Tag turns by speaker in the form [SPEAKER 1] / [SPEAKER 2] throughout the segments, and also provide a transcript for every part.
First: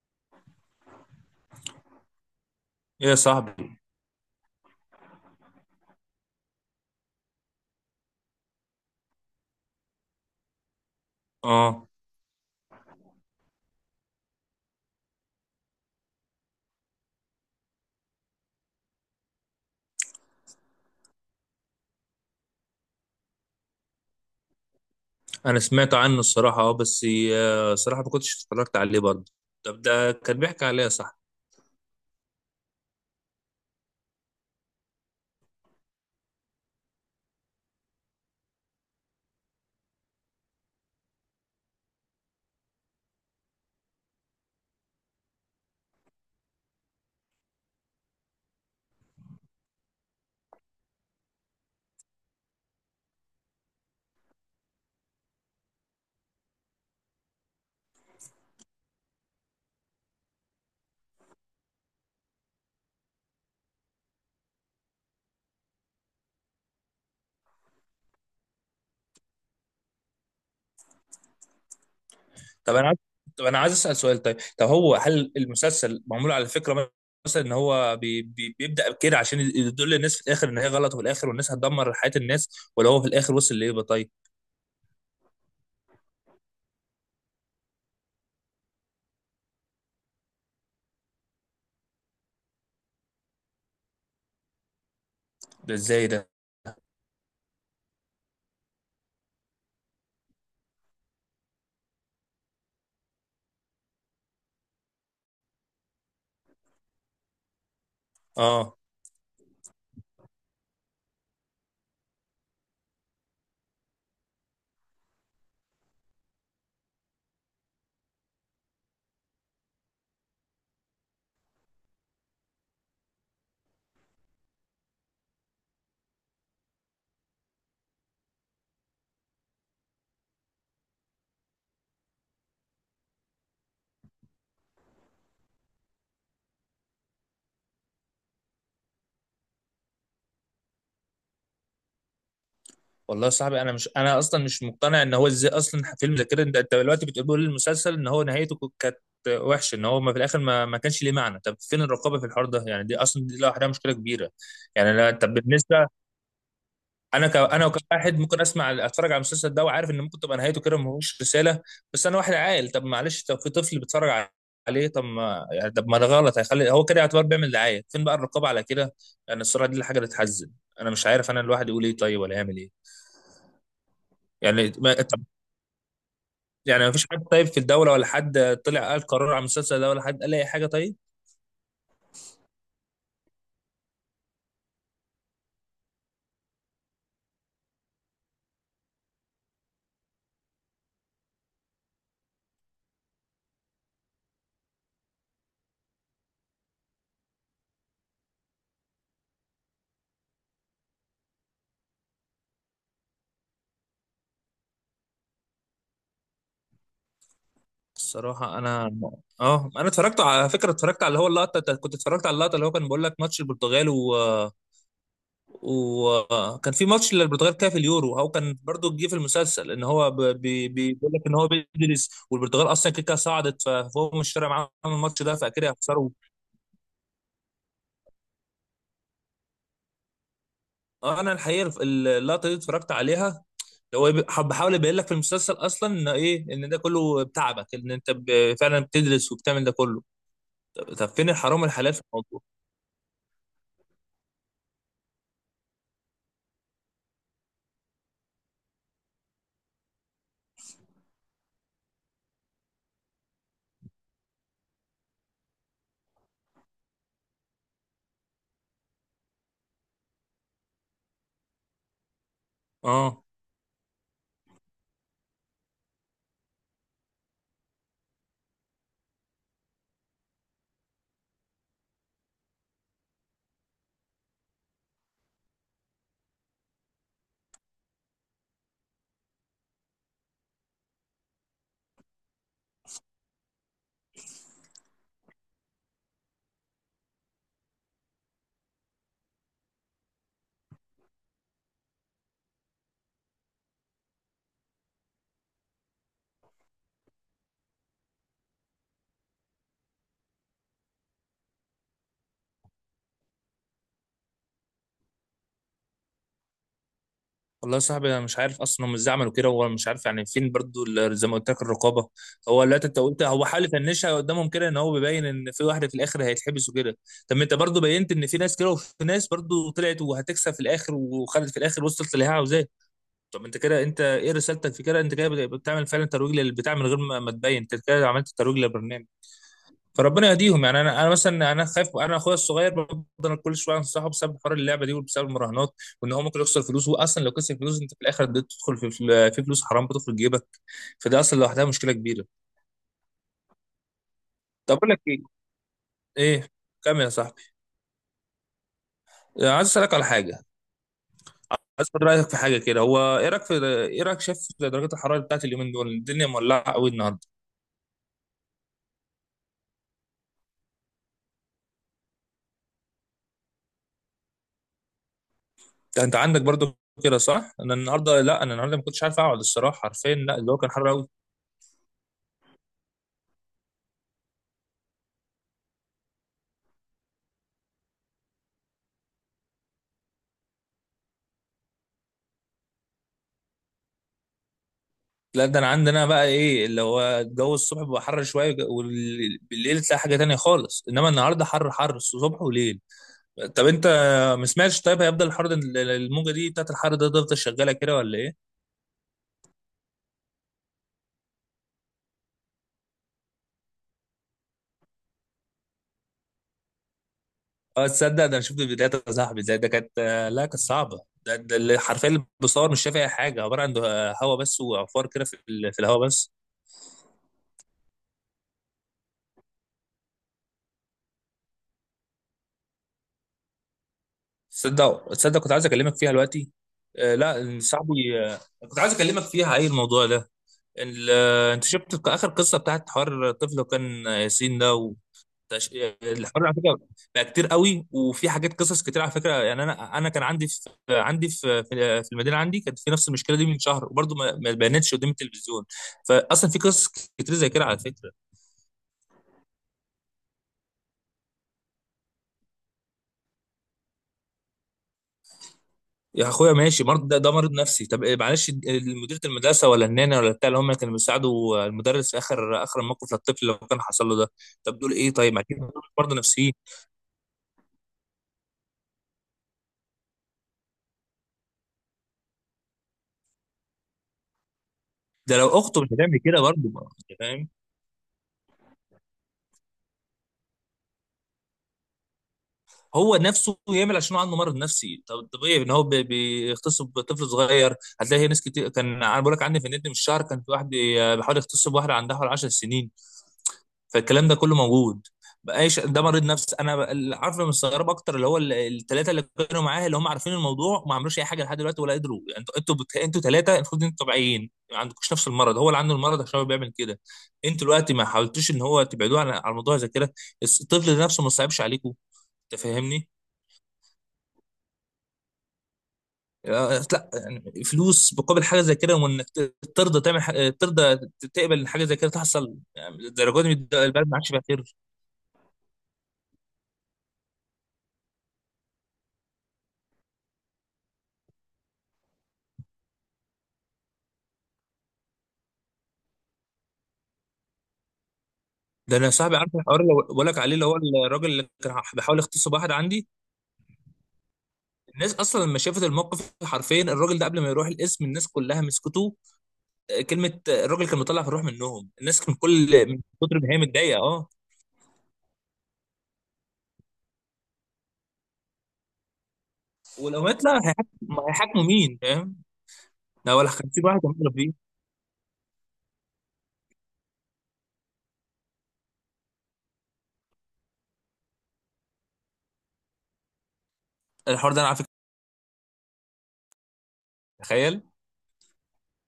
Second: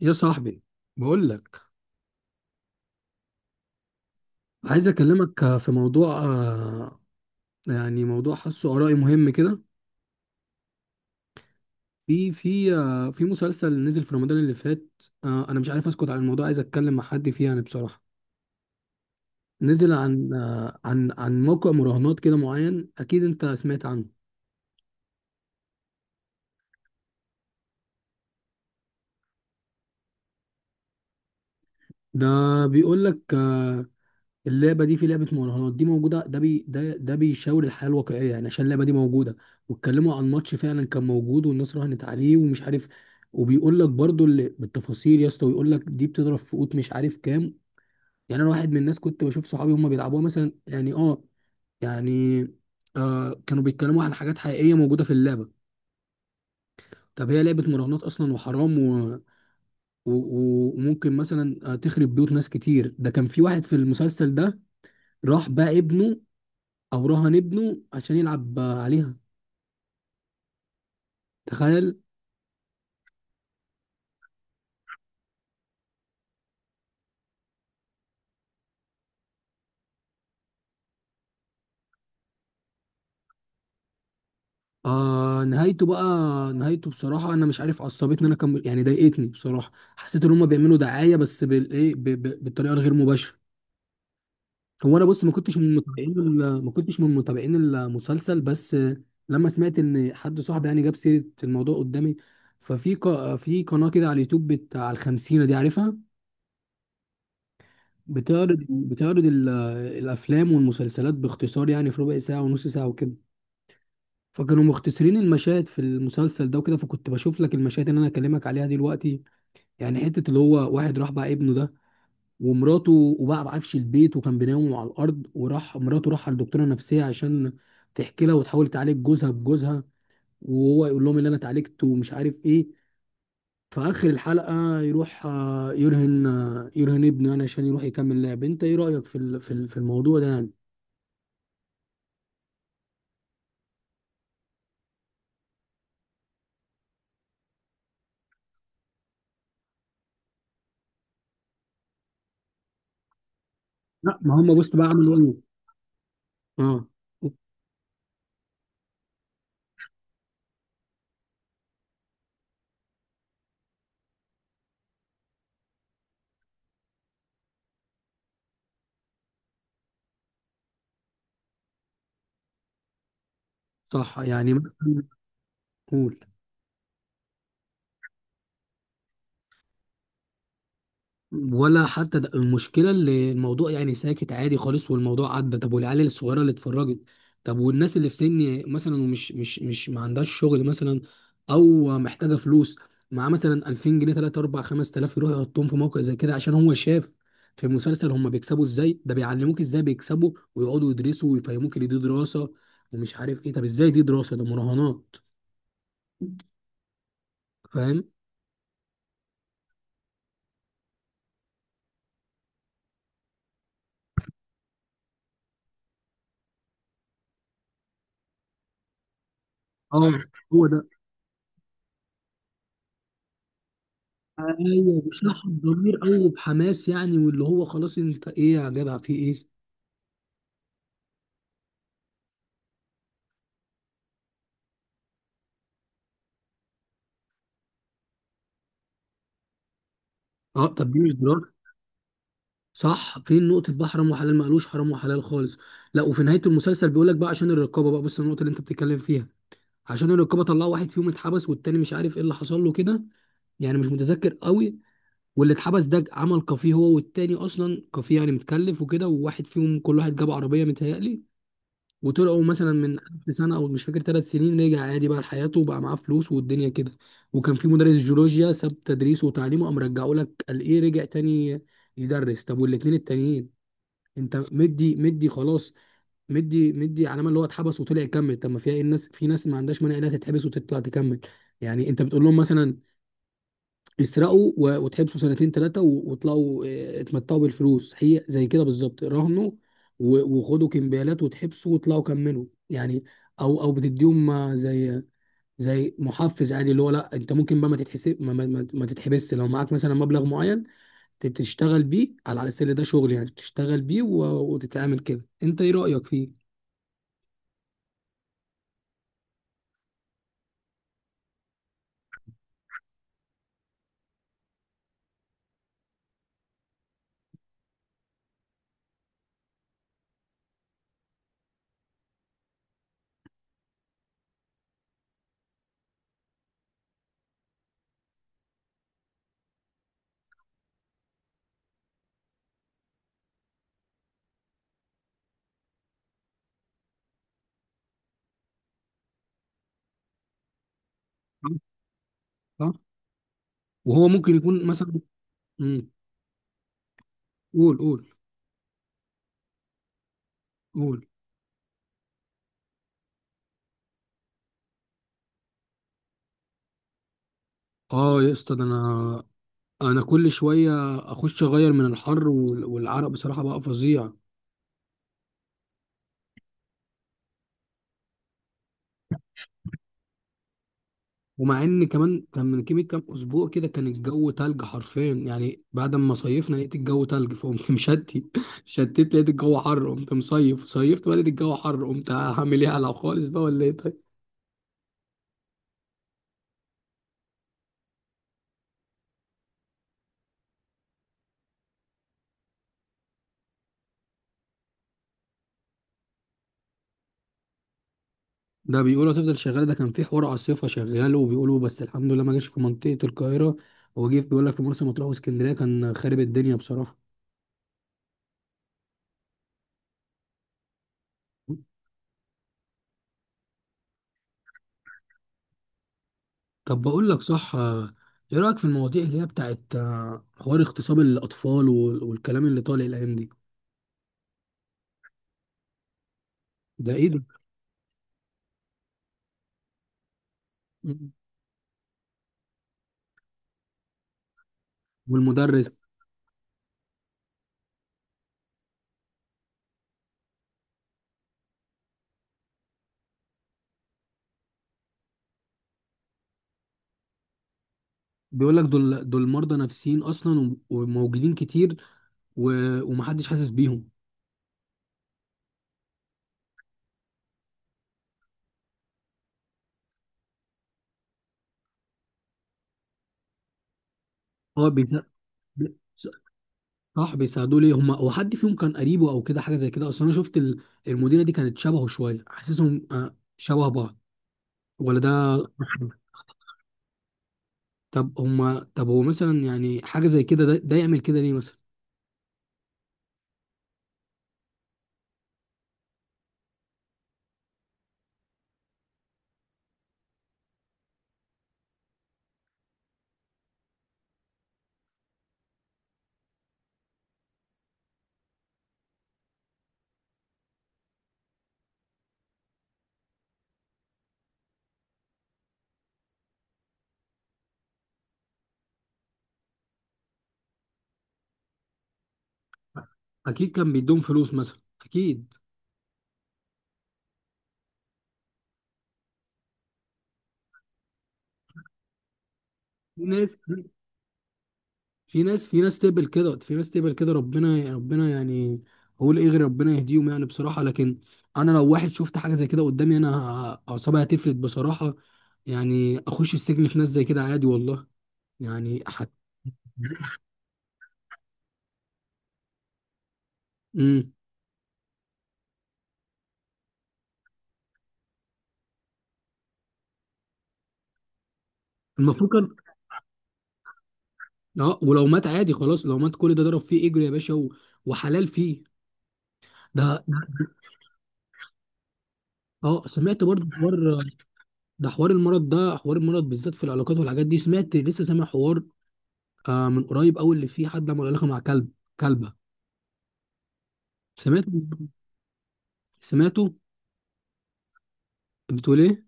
[SPEAKER 1] يا صاحبي، بقول لك
[SPEAKER 2] ايه يا صاحبي.
[SPEAKER 1] عايز اكلمك في موضوع، يعني موضوع حاسه ارائي مهم كده.
[SPEAKER 2] اه
[SPEAKER 1] في مسلسل نزل في رمضان اللي فات. انا مش عارف اسكت عن الموضوع، عايز اتكلم مع حد فيه يعني بصراحة. نزل عن آه، عن عن موقع مراهنات كده معين، اكيد انت سمعت عنه.
[SPEAKER 2] انا سمعت عنه الصراحه، بس صراحه ما كنتش اتفرجت عليه برضه. طب ده كان بيحكي عليه يا صاحبي؟
[SPEAKER 1] ده بيقول لك اللعبه دي، في لعبه مراهنات دي موجوده، ده بي ده ده بيشاور الحياه الواقعيه يعني، عشان اللعبه دي موجوده. واتكلموا عن ماتش فعلا كان موجود والناس راهنت عليه ومش عارف. وبيقول لك برضو اللي بالتفاصيل يا اسطى، ويقول لك دي بتضرب في قوت مش عارف كام. يعني انا واحد من الناس كنت بشوف صحابي هم بيلعبوها مثلا، يعني اه يعني كانوا بيتكلموا عن حاجات حقيقيه موجوده في اللعبه. طب هي لعبه مراهنات اصلا، وحرام وممكن مثلا تخرب بيوت ناس كتير. ده كان في واحد في المسلسل ده، راح بقى ابنه، او رهن ابنه عشان يلعب عليها، تخيل.
[SPEAKER 2] طب انا عايز طب انا عايز اسال سؤال. طيب، طب هو هل المسلسل معمول على فكره مثلا ان هو بيبدا كده عشان يدل الناس في الاخر ان هي غلط، وفي الاخر والناس هتدمر حياه الناس؟ ولا هو في الاخر وصل لايه بقى؟ طيب،
[SPEAKER 1] آه نهايته بقى نهايته بصراحة أنا مش عارف، عصبتني أنا كم يعني، ضايقتني بصراحة. حسيت إن هما بيعملوا دعاية، بس بال إيه، بالطريقة الغير مباشرة. هو أنا بص، ما كنتش من
[SPEAKER 2] ده ازاي
[SPEAKER 1] متابعين
[SPEAKER 2] ده؟
[SPEAKER 1] ال- ما كنتش من متابعين المسلسل، بس لما سمعت إن حد صاحبي يعني جاب سيرة الموضوع قدامي. في قناة كده على اليوتيوب، بتاع الخمسينة دي، عارفها، بتعرض
[SPEAKER 2] اه
[SPEAKER 1] بتعرض ال- الأفلام والمسلسلات باختصار، يعني في ربع ساعة ونص ساعة وكده. فكانوا مختصرين المشاهد في المسلسل ده وكده، فكنت بشوف لك المشاهد اللي انا اكلمك عليها دلوقتي. يعني حته اللي هو واحد راح بقى ابنه ده ومراته، وبقى بعفش البيت وكان بينام على الارض، وراح مراته راح على الدكتوره النفسيه عشان تحكي لها وتحاول تعالج جوزها بجوزها، وهو يقول لهم اللي انا اتعالجت ومش عارف ايه. في اخر الحلقه يروح يرهن ابنه يعني، عشان يروح يكمل لعب. انت ايه رايك في الموضوع ده يعني؟
[SPEAKER 2] والله يا صاحبي، انا مش، انا اصلا مش مقتنع ان هو ازاي اصلا فيلم زي كده. انت انت دلوقتي بتقول المسلسل ان هو نهايته كانت وحشه، ان هو ما في الاخر ما كانش ليه معنى. طب فين الرقابه في الحوار ده يعني؟ دي اصلا دي لوحدها مشكله
[SPEAKER 1] لا،
[SPEAKER 2] كبيره.
[SPEAKER 1] ما هم بص بقى
[SPEAKER 2] يعني انا،
[SPEAKER 1] عملوا
[SPEAKER 2] طب
[SPEAKER 1] ايه.
[SPEAKER 2] بالنسبه
[SPEAKER 1] اه،
[SPEAKER 2] انا انا كواحد ممكن اسمع اتفرج على المسلسل ده وعارف ان ممكن تبقى نهايته كده ما هوش رساله، بس انا واحد عاقل. طب معلش، طب في طفل بيتفرج عليه. طب ما يعني، طب ما ده غلط، هيخلي هو كده يعتبر بيعمل دعايه. فين بقى الرقابه على كده يعني؟ الصراحه دي الحاجه اللي تحزن. انا مش عارف انا الواحد يقول ايه طيب ولا يعمل ايه.
[SPEAKER 1] صح، يعني
[SPEAKER 2] يعني ما...
[SPEAKER 1] مثلا،
[SPEAKER 2] طب،
[SPEAKER 1] قول.
[SPEAKER 2] يعني مفيش حد طيب في الدولة ولا حد طلع قال قرار على المسلسل ده ولا حد قال أي حاجة طيب؟
[SPEAKER 1] ولا حتى ده المشكله، اللي الموضوع يعني ساكت عادي خالص والموضوع عدى. طب والعيال الصغيره اللي اتفرجت؟ طب والناس اللي في سني مثلا ومش مش مش ما عندهاش شغل مثلا، او محتاجه فلوس، مع مثلا 2000 جنيه 3 4 5000 يروح يحطهم في موقع زي كده، عشان هو شاف في مسلسل هم بيكسبوا ازاي، ده بيعلموك ازاي بيكسبوا، ويقعدوا يدرسوا ويفهموك ان دي دراسه ومش عارف ايه. طب ازاي دي دراسه؟ ده مراهنات، فاهم.
[SPEAKER 2] الصراحة أنا، اه أنا اتفرجت على فكرة، اتفرجت على اللي هو اللقطة، كنت اتفرجت على اللقطة اللي هو كان بيقول لك ماتش البرتغال. و وكان في ماتش للبرتغال كده في اليورو، هو كان برضو جه في المسلسل ان هو
[SPEAKER 1] اه، هو ده.
[SPEAKER 2] بيقول لك ان هو بيدرس، والبرتغال اصلا كده كده صعدت، فهو مش فارق معاهم
[SPEAKER 1] ايوه،
[SPEAKER 2] الماتش ده
[SPEAKER 1] بشحن
[SPEAKER 2] فاكيد
[SPEAKER 1] ضمير
[SPEAKER 2] هيخسروا.
[SPEAKER 1] او بحماس يعني، واللي هو خلاص، انت ايه يا جدع، في ايه.
[SPEAKER 2] اه انا الحقيقه اللقطه دي اتفرجت عليها. هو بحاول يبين لك في المسلسل اصلا ان ايه، ان ده كله بتعبك ان انت فعلا بتدرس وبتعمل ده كله.
[SPEAKER 1] اه، طب
[SPEAKER 2] طب،
[SPEAKER 1] دي
[SPEAKER 2] طب
[SPEAKER 1] مش
[SPEAKER 2] فين
[SPEAKER 1] ضرار.
[SPEAKER 2] الحرام والحلال في الموضوع؟
[SPEAKER 1] صح، فين نقطه بقى حرام وحلال؟ ما قالوش حرام وحلال خالص. لا، وفي نهايه المسلسل بيقول لك بقى، عشان الرقابه بقى، بص النقطه اللي انت بتتكلم فيها، عشان الرقابه طلعوا واحد فيهم اتحبس، والتاني مش عارف ايه اللي حصل له كده، يعني مش متذكر قوي. واللي اتحبس ده عمل كافيه هو والتاني، اصلا كافيه يعني متكلف وكده، وواحد فيهم كل واحد جاب عربيه متهيألي، وطلعوا مثلا من ألف
[SPEAKER 2] اه
[SPEAKER 1] سنه او مش فاكر 3 سنين، رجع عادي بقى لحياته وبقى معاه فلوس والدنيا كده. وكان في مدرس جيولوجيا ساب تدريسه وتعليمه، قام رجعه لك قال ايه، رجع تاني يدرس. طب والاثنين التانيين؟ انت مدي مدي خلاص، مدي مدي علامه اللي هو اتحبس وطلع يكمل. طب ما فيها ايه؟ الناس، في ناس ما عندهاش مانع انها تتحبس وتطلع تكمل. يعني انت بتقول لهم مثلا تسرقوا وتحبسوا سنتين ثلاثة وتلاقوا اتمتعوا بالفلوس، هي زي كده بالظبط راهنوا وخدوا كمبيالات وتحبسوا وتلاقوا كملوا يعني. او بتديهم زي محفز عادي، اللي هو لا، انت ممكن بقى ما تتحسب، ما تتحبس لو معاك مثلا مبلغ معين، تشتغل بيه على السل ده شغل يعني، تشتغل بيه وتتعامل كده. انت ايه رأيك فيه؟
[SPEAKER 2] والله يا صاحبي انا مش عارف اصلا هم ازاي عملوا كده. هو مش عارف يعني فين برضو زي ما قلت لك الرقابه. هو، لا انت قلت هو حاول يفنشها قدامهم كده ان هو بيبين ان في واحده في الاخر هيتحبس وكده. طب ما انت برضو بينت ان في ناس كده وفي ناس برضو طلعت وهتكسب في الاخر، وخدت في الاخر وصلت اللي هي عاوزاه. طب انت كده انت ايه رسالتك في كده؟ انت كده بتعمل فعلا ترويج للبتاع من غير ما، ما تبين. انت كده عملت ترويج للبرنامج. فربنا يهديهم يعني. انا انا مثلا انا خايف، انا اخويا الصغير بفضل كل شويه انصحه بسبب حوار اللعبه دي وبسبب المراهنات، وان هو ممكن يخسر فلوس. هو اصلا لو خسر فلوس انت في الاخر بتدخل في فلوس حرام بتدخل جيبك. فده اصلا لوحدها مشكله كبيره.
[SPEAKER 1] صح؟ وهو ممكن يكون
[SPEAKER 2] طب اقول
[SPEAKER 1] مثلا.
[SPEAKER 2] لك ايه؟
[SPEAKER 1] مم.
[SPEAKER 2] ايه كمل يا صاحبي.
[SPEAKER 1] قول قول.
[SPEAKER 2] عايز اسالك على حاجه.
[SPEAKER 1] قول.
[SPEAKER 2] عايز اخد رايك في حاجه كده. هو ايه رايك في، ايه رايك، شايف درجات الحراره بتاعت اليومين دول؟ الدنيا مولعه قوي النهارده.
[SPEAKER 1] اه يا اسطى، ده انا كل شويه اخش اغير من الحر والعرق، بصراحه بقى فظيع.
[SPEAKER 2] أنت عندك برضو كده صح؟ انا النهارده، لا انا النهارده ما كنتش عارف اقعد الصراحه حرفيا، لا الجو كان حر قوي.
[SPEAKER 1] ومع ان كمان كان من كيمي كام اسبوع كده، كان الجو تلج حرفيا يعني، بعد ما صيفنا لقيت الجو تلج، فقمت شتت، لقيت الجو حر قمت مصيف، صيفت بقى لقيت الجو حر، قمت هعمل ايه، هلعب خالص بقى ولا ايه طيب.
[SPEAKER 2] لا ده انا عندنا بقى ايه اللي هو الجو الصبح بيبقى حر شويه، وبالليل تلاقي حاجه تانية خالص، انما النهارده حر حر صبح وليل. طب انت ما سمعتش طيب هيفضل الحر ده، الموجه دي بتاعت الحر ده تفضل شغاله كده ولا ايه؟
[SPEAKER 1] ده بيقولوا هتفضل شغاله، ده كان في حوار عاصفه شغال وبيقولوا بس الحمد لله ما جاش في منطقه القاهره. هو جه بيقول لك في مرسى مطروح واسكندريه كان خارب الدنيا بصراحه.
[SPEAKER 2] اه تصدق ده انا شفت فيديوهات يا صاحبي زي ده، كانت، لا كانت صعبه. ده اللي حرفيا اللي بيصور مش شايف اي حاجه، عباره عن هواء بس وعفار كده في الهواء بس.
[SPEAKER 1] طب بقول لك صح، ايه رأيك في المواضيع اللي هي بتاعت حوار اغتصاب الأطفال والكلام اللي طالع الأيام دي.
[SPEAKER 2] تصدق تصدق كنت عايز اكلمك فيها دلوقتي.
[SPEAKER 1] ده ايه
[SPEAKER 2] آه
[SPEAKER 1] ده.
[SPEAKER 2] لا صاحبي، كنت عايز اكلمك فيها. ايه الموضوع ده ال-
[SPEAKER 1] مم.
[SPEAKER 2] انت شفت اخر قصه بتاعت حوار الطفل وكان ياسين ده؟
[SPEAKER 1] والمدرس.
[SPEAKER 2] وتش... الحوار على فكره بقى كتير قوي، وفي حاجات قصص كتير على فكره. يعني انا انا كان عندي في المدينه عندي، كانت في نفس المشكله دي من شهر، وبرضه ما بانتش قدام التلفزيون. فاصلا في قصص كتير زي كده على فكره.
[SPEAKER 1] بيقول لك دول دول مرضى نفسيين أصلا، وموجودين كتير، ومحدش حاسس بيهم.
[SPEAKER 2] يا اخويا ماشي مرض، ده مرض نفسي. طب إيه، معلش، مديره المدرسه ولا النانا ولا بتاع اللي هم كانوا بيساعدوا المدرس في اخر اخر الموقف للطفل لو كان حصل له ده؟
[SPEAKER 1] هو
[SPEAKER 2] طب دول
[SPEAKER 1] بيسا...
[SPEAKER 2] ايه طيب؟ ما أكيد دول
[SPEAKER 1] بي-
[SPEAKER 2] مرضى نفسيين.
[SPEAKER 1] صح، بيساعدوه ليه؟ هما هو حد فيهم كان قريبه أو كده حاجة زي كده؟ أصلا أنا شفت المديرة دي كانت شبهه شوية، حاسسهم شبه بعض، ولا ده؟
[SPEAKER 2] ده لو اخته مش هتعمل كده برضه، أنت فاهم؟
[SPEAKER 1] طب هو مثلا يعني حاجة زي كده، ده يعمل كده ليه مثلا.
[SPEAKER 2] هو نفسه يعمل عشان هو عنده مرض نفسي، طب طبيعي ان هو بيغتصب طفل صغير؟ هتلاقي ناس كتير، كان انا بقول لك عندي في النت من الشهر كان في واحد بيحاول يغتصب واحده عندها حوالي 10 سنين. فالكلام ده كله موجود. بقاش ده مريض نفسي، انا اللي عارف، اللي مستغرب اكتر اللي هو الثلاثه اللي كانوا معاه، اللي هم عارفين الموضوع وما عملوش اي حاجه لحد دلوقتي ولا قدروا. يعني انتوا ثلاثه المفروض انتوا طبيعيين ما عندكوش نفس المرض، هو اللي عنده المرض عشان هو بيعمل كده. انتوا دلوقتي ما حاولتوش ان هو تبعدوه عن على الموضوع زي كده؟ الطفل ده نفسه ما صعبش عليكم؟ انت فاهمني؟
[SPEAKER 1] اكيد كان بيدوم فلوس مثلا، اكيد.
[SPEAKER 2] لا يعني فلوس مقابل حاجه زي كده، وانك ترضى تعمل حاجة، ترضى تقبل إن حاجه زي كده تحصل؟ يعني
[SPEAKER 1] في ناس
[SPEAKER 2] الدرجات دي، البلد ما عادش فيها خير.
[SPEAKER 1] في ناس تقبل كده، ربنا ربنا يعني. اقول ايه غير ربنا يهديهم يعني بصراحه. لكن انا لو واحد شفت حاجه زي كده قدامي، انا اعصابي هتفلت بصراحه، يعني اخش السجن في ناس زي كده عادي والله. يعني
[SPEAKER 2] ده انا صاحبي عارف الحوار اللي بقول لك عليه اللي هو الراجل اللي كان بيحاول يغتصب واحد عندي،
[SPEAKER 1] امم
[SPEAKER 2] الناس اصلا لما شافت الموقف حرفيا الراجل ده قبل ما يروح القسم الناس كلها مسكته. كلمه، الراجل كان مطلع في الروح منهم
[SPEAKER 1] المفروض
[SPEAKER 2] الناس، من
[SPEAKER 1] كان.
[SPEAKER 2] كل من كتر ما هي متضايقه. اه
[SPEAKER 1] اه، ولو مات عادي خلاص، لو مات كل ده ضرب فيه اجر يا باشا وحلال فيه. ده
[SPEAKER 2] ولو
[SPEAKER 1] ده-
[SPEAKER 2] مات لا هيحاكموا، هيحاكموا مين فاهم؟
[SPEAKER 1] اه، سمعت
[SPEAKER 2] لا ولا
[SPEAKER 1] برضه حوار.
[SPEAKER 2] 50 واحد هيعملوا فيه.
[SPEAKER 1] ده حوار المرض بالذات في العلاقات والحاجات دي، لسه سامع حوار، آه من قريب قوي، اللي فيه حد عمل علاقه مع كلب، كلبه. سمعته
[SPEAKER 2] الحوار ده انا على فكره،
[SPEAKER 1] سمعته
[SPEAKER 2] تخيل،
[SPEAKER 1] بتقول ايه؟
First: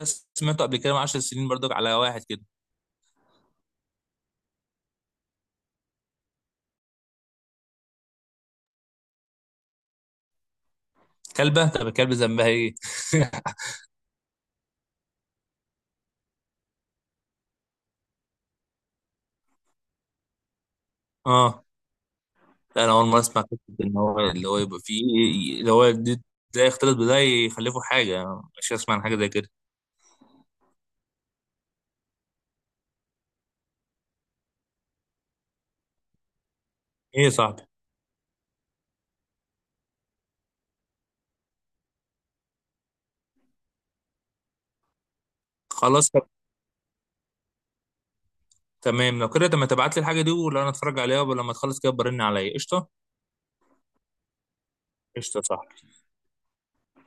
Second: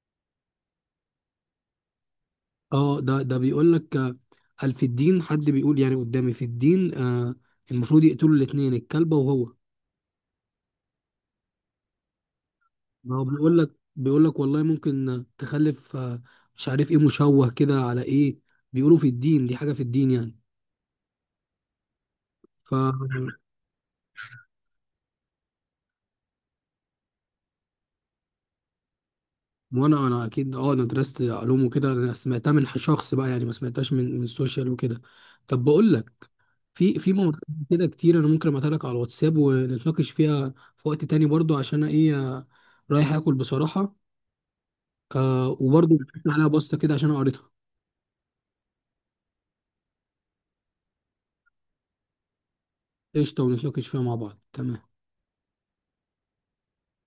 [SPEAKER 2] بس سمعته قبل كده من 10 سنين برضك على واحد كده.
[SPEAKER 1] اه، ده بيقول لك، آه، قال في الدين، حد بيقول يعني قدامي في الدين، آه، المفروض يقتلوا الاثنين، الكلبه وهو.
[SPEAKER 2] كلبه، طب الكلب ذنبها ايه؟
[SPEAKER 1] ما هو بيقول لك والله ممكن تخلف، آه مش عارف ايه، مشوه كده على ايه، بيقولوا في الدين دي حاجه في الدين يعني.
[SPEAKER 2] اه
[SPEAKER 1] ف
[SPEAKER 2] لا انا اول مره اسمع فكره ان هو اللي هو يبقى فيه اللي هو ده يختلط بده يخلفوا حاجه. مش هسمع عن حاجه زي كده.
[SPEAKER 1] وانا اكيد، اه انا درست علوم وكده، انا سمعتها من شخص بقى يعني، ما سمعتهاش من السوشيال وكده. طب بقول لك، في
[SPEAKER 2] ايه يا
[SPEAKER 1] مواضيع
[SPEAKER 2] صاحبي؟
[SPEAKER 1] كده كتير، انا ممكن ابعتها لك على الواتساب ونتناقش فيها في وقت تاني برضو. عشان انا ايه، رايح اكل بصراحة. وبرضو
[SPEAKER 2] خلاص طب،
[SPEAKER 1] عليها بصة كده، عشان أنا قريتها.
[SPEAKER 2] تمام لو كده. طب ما تبعت لي الحاجه دي، ولو انا اتفرج عليها ولما تخلص كده برن عليا قشطه.
[SPEAKER 1] قشطة، ونتناقش فيها مع بعض، تمام.
[SPEAKER 2] قشطه صح.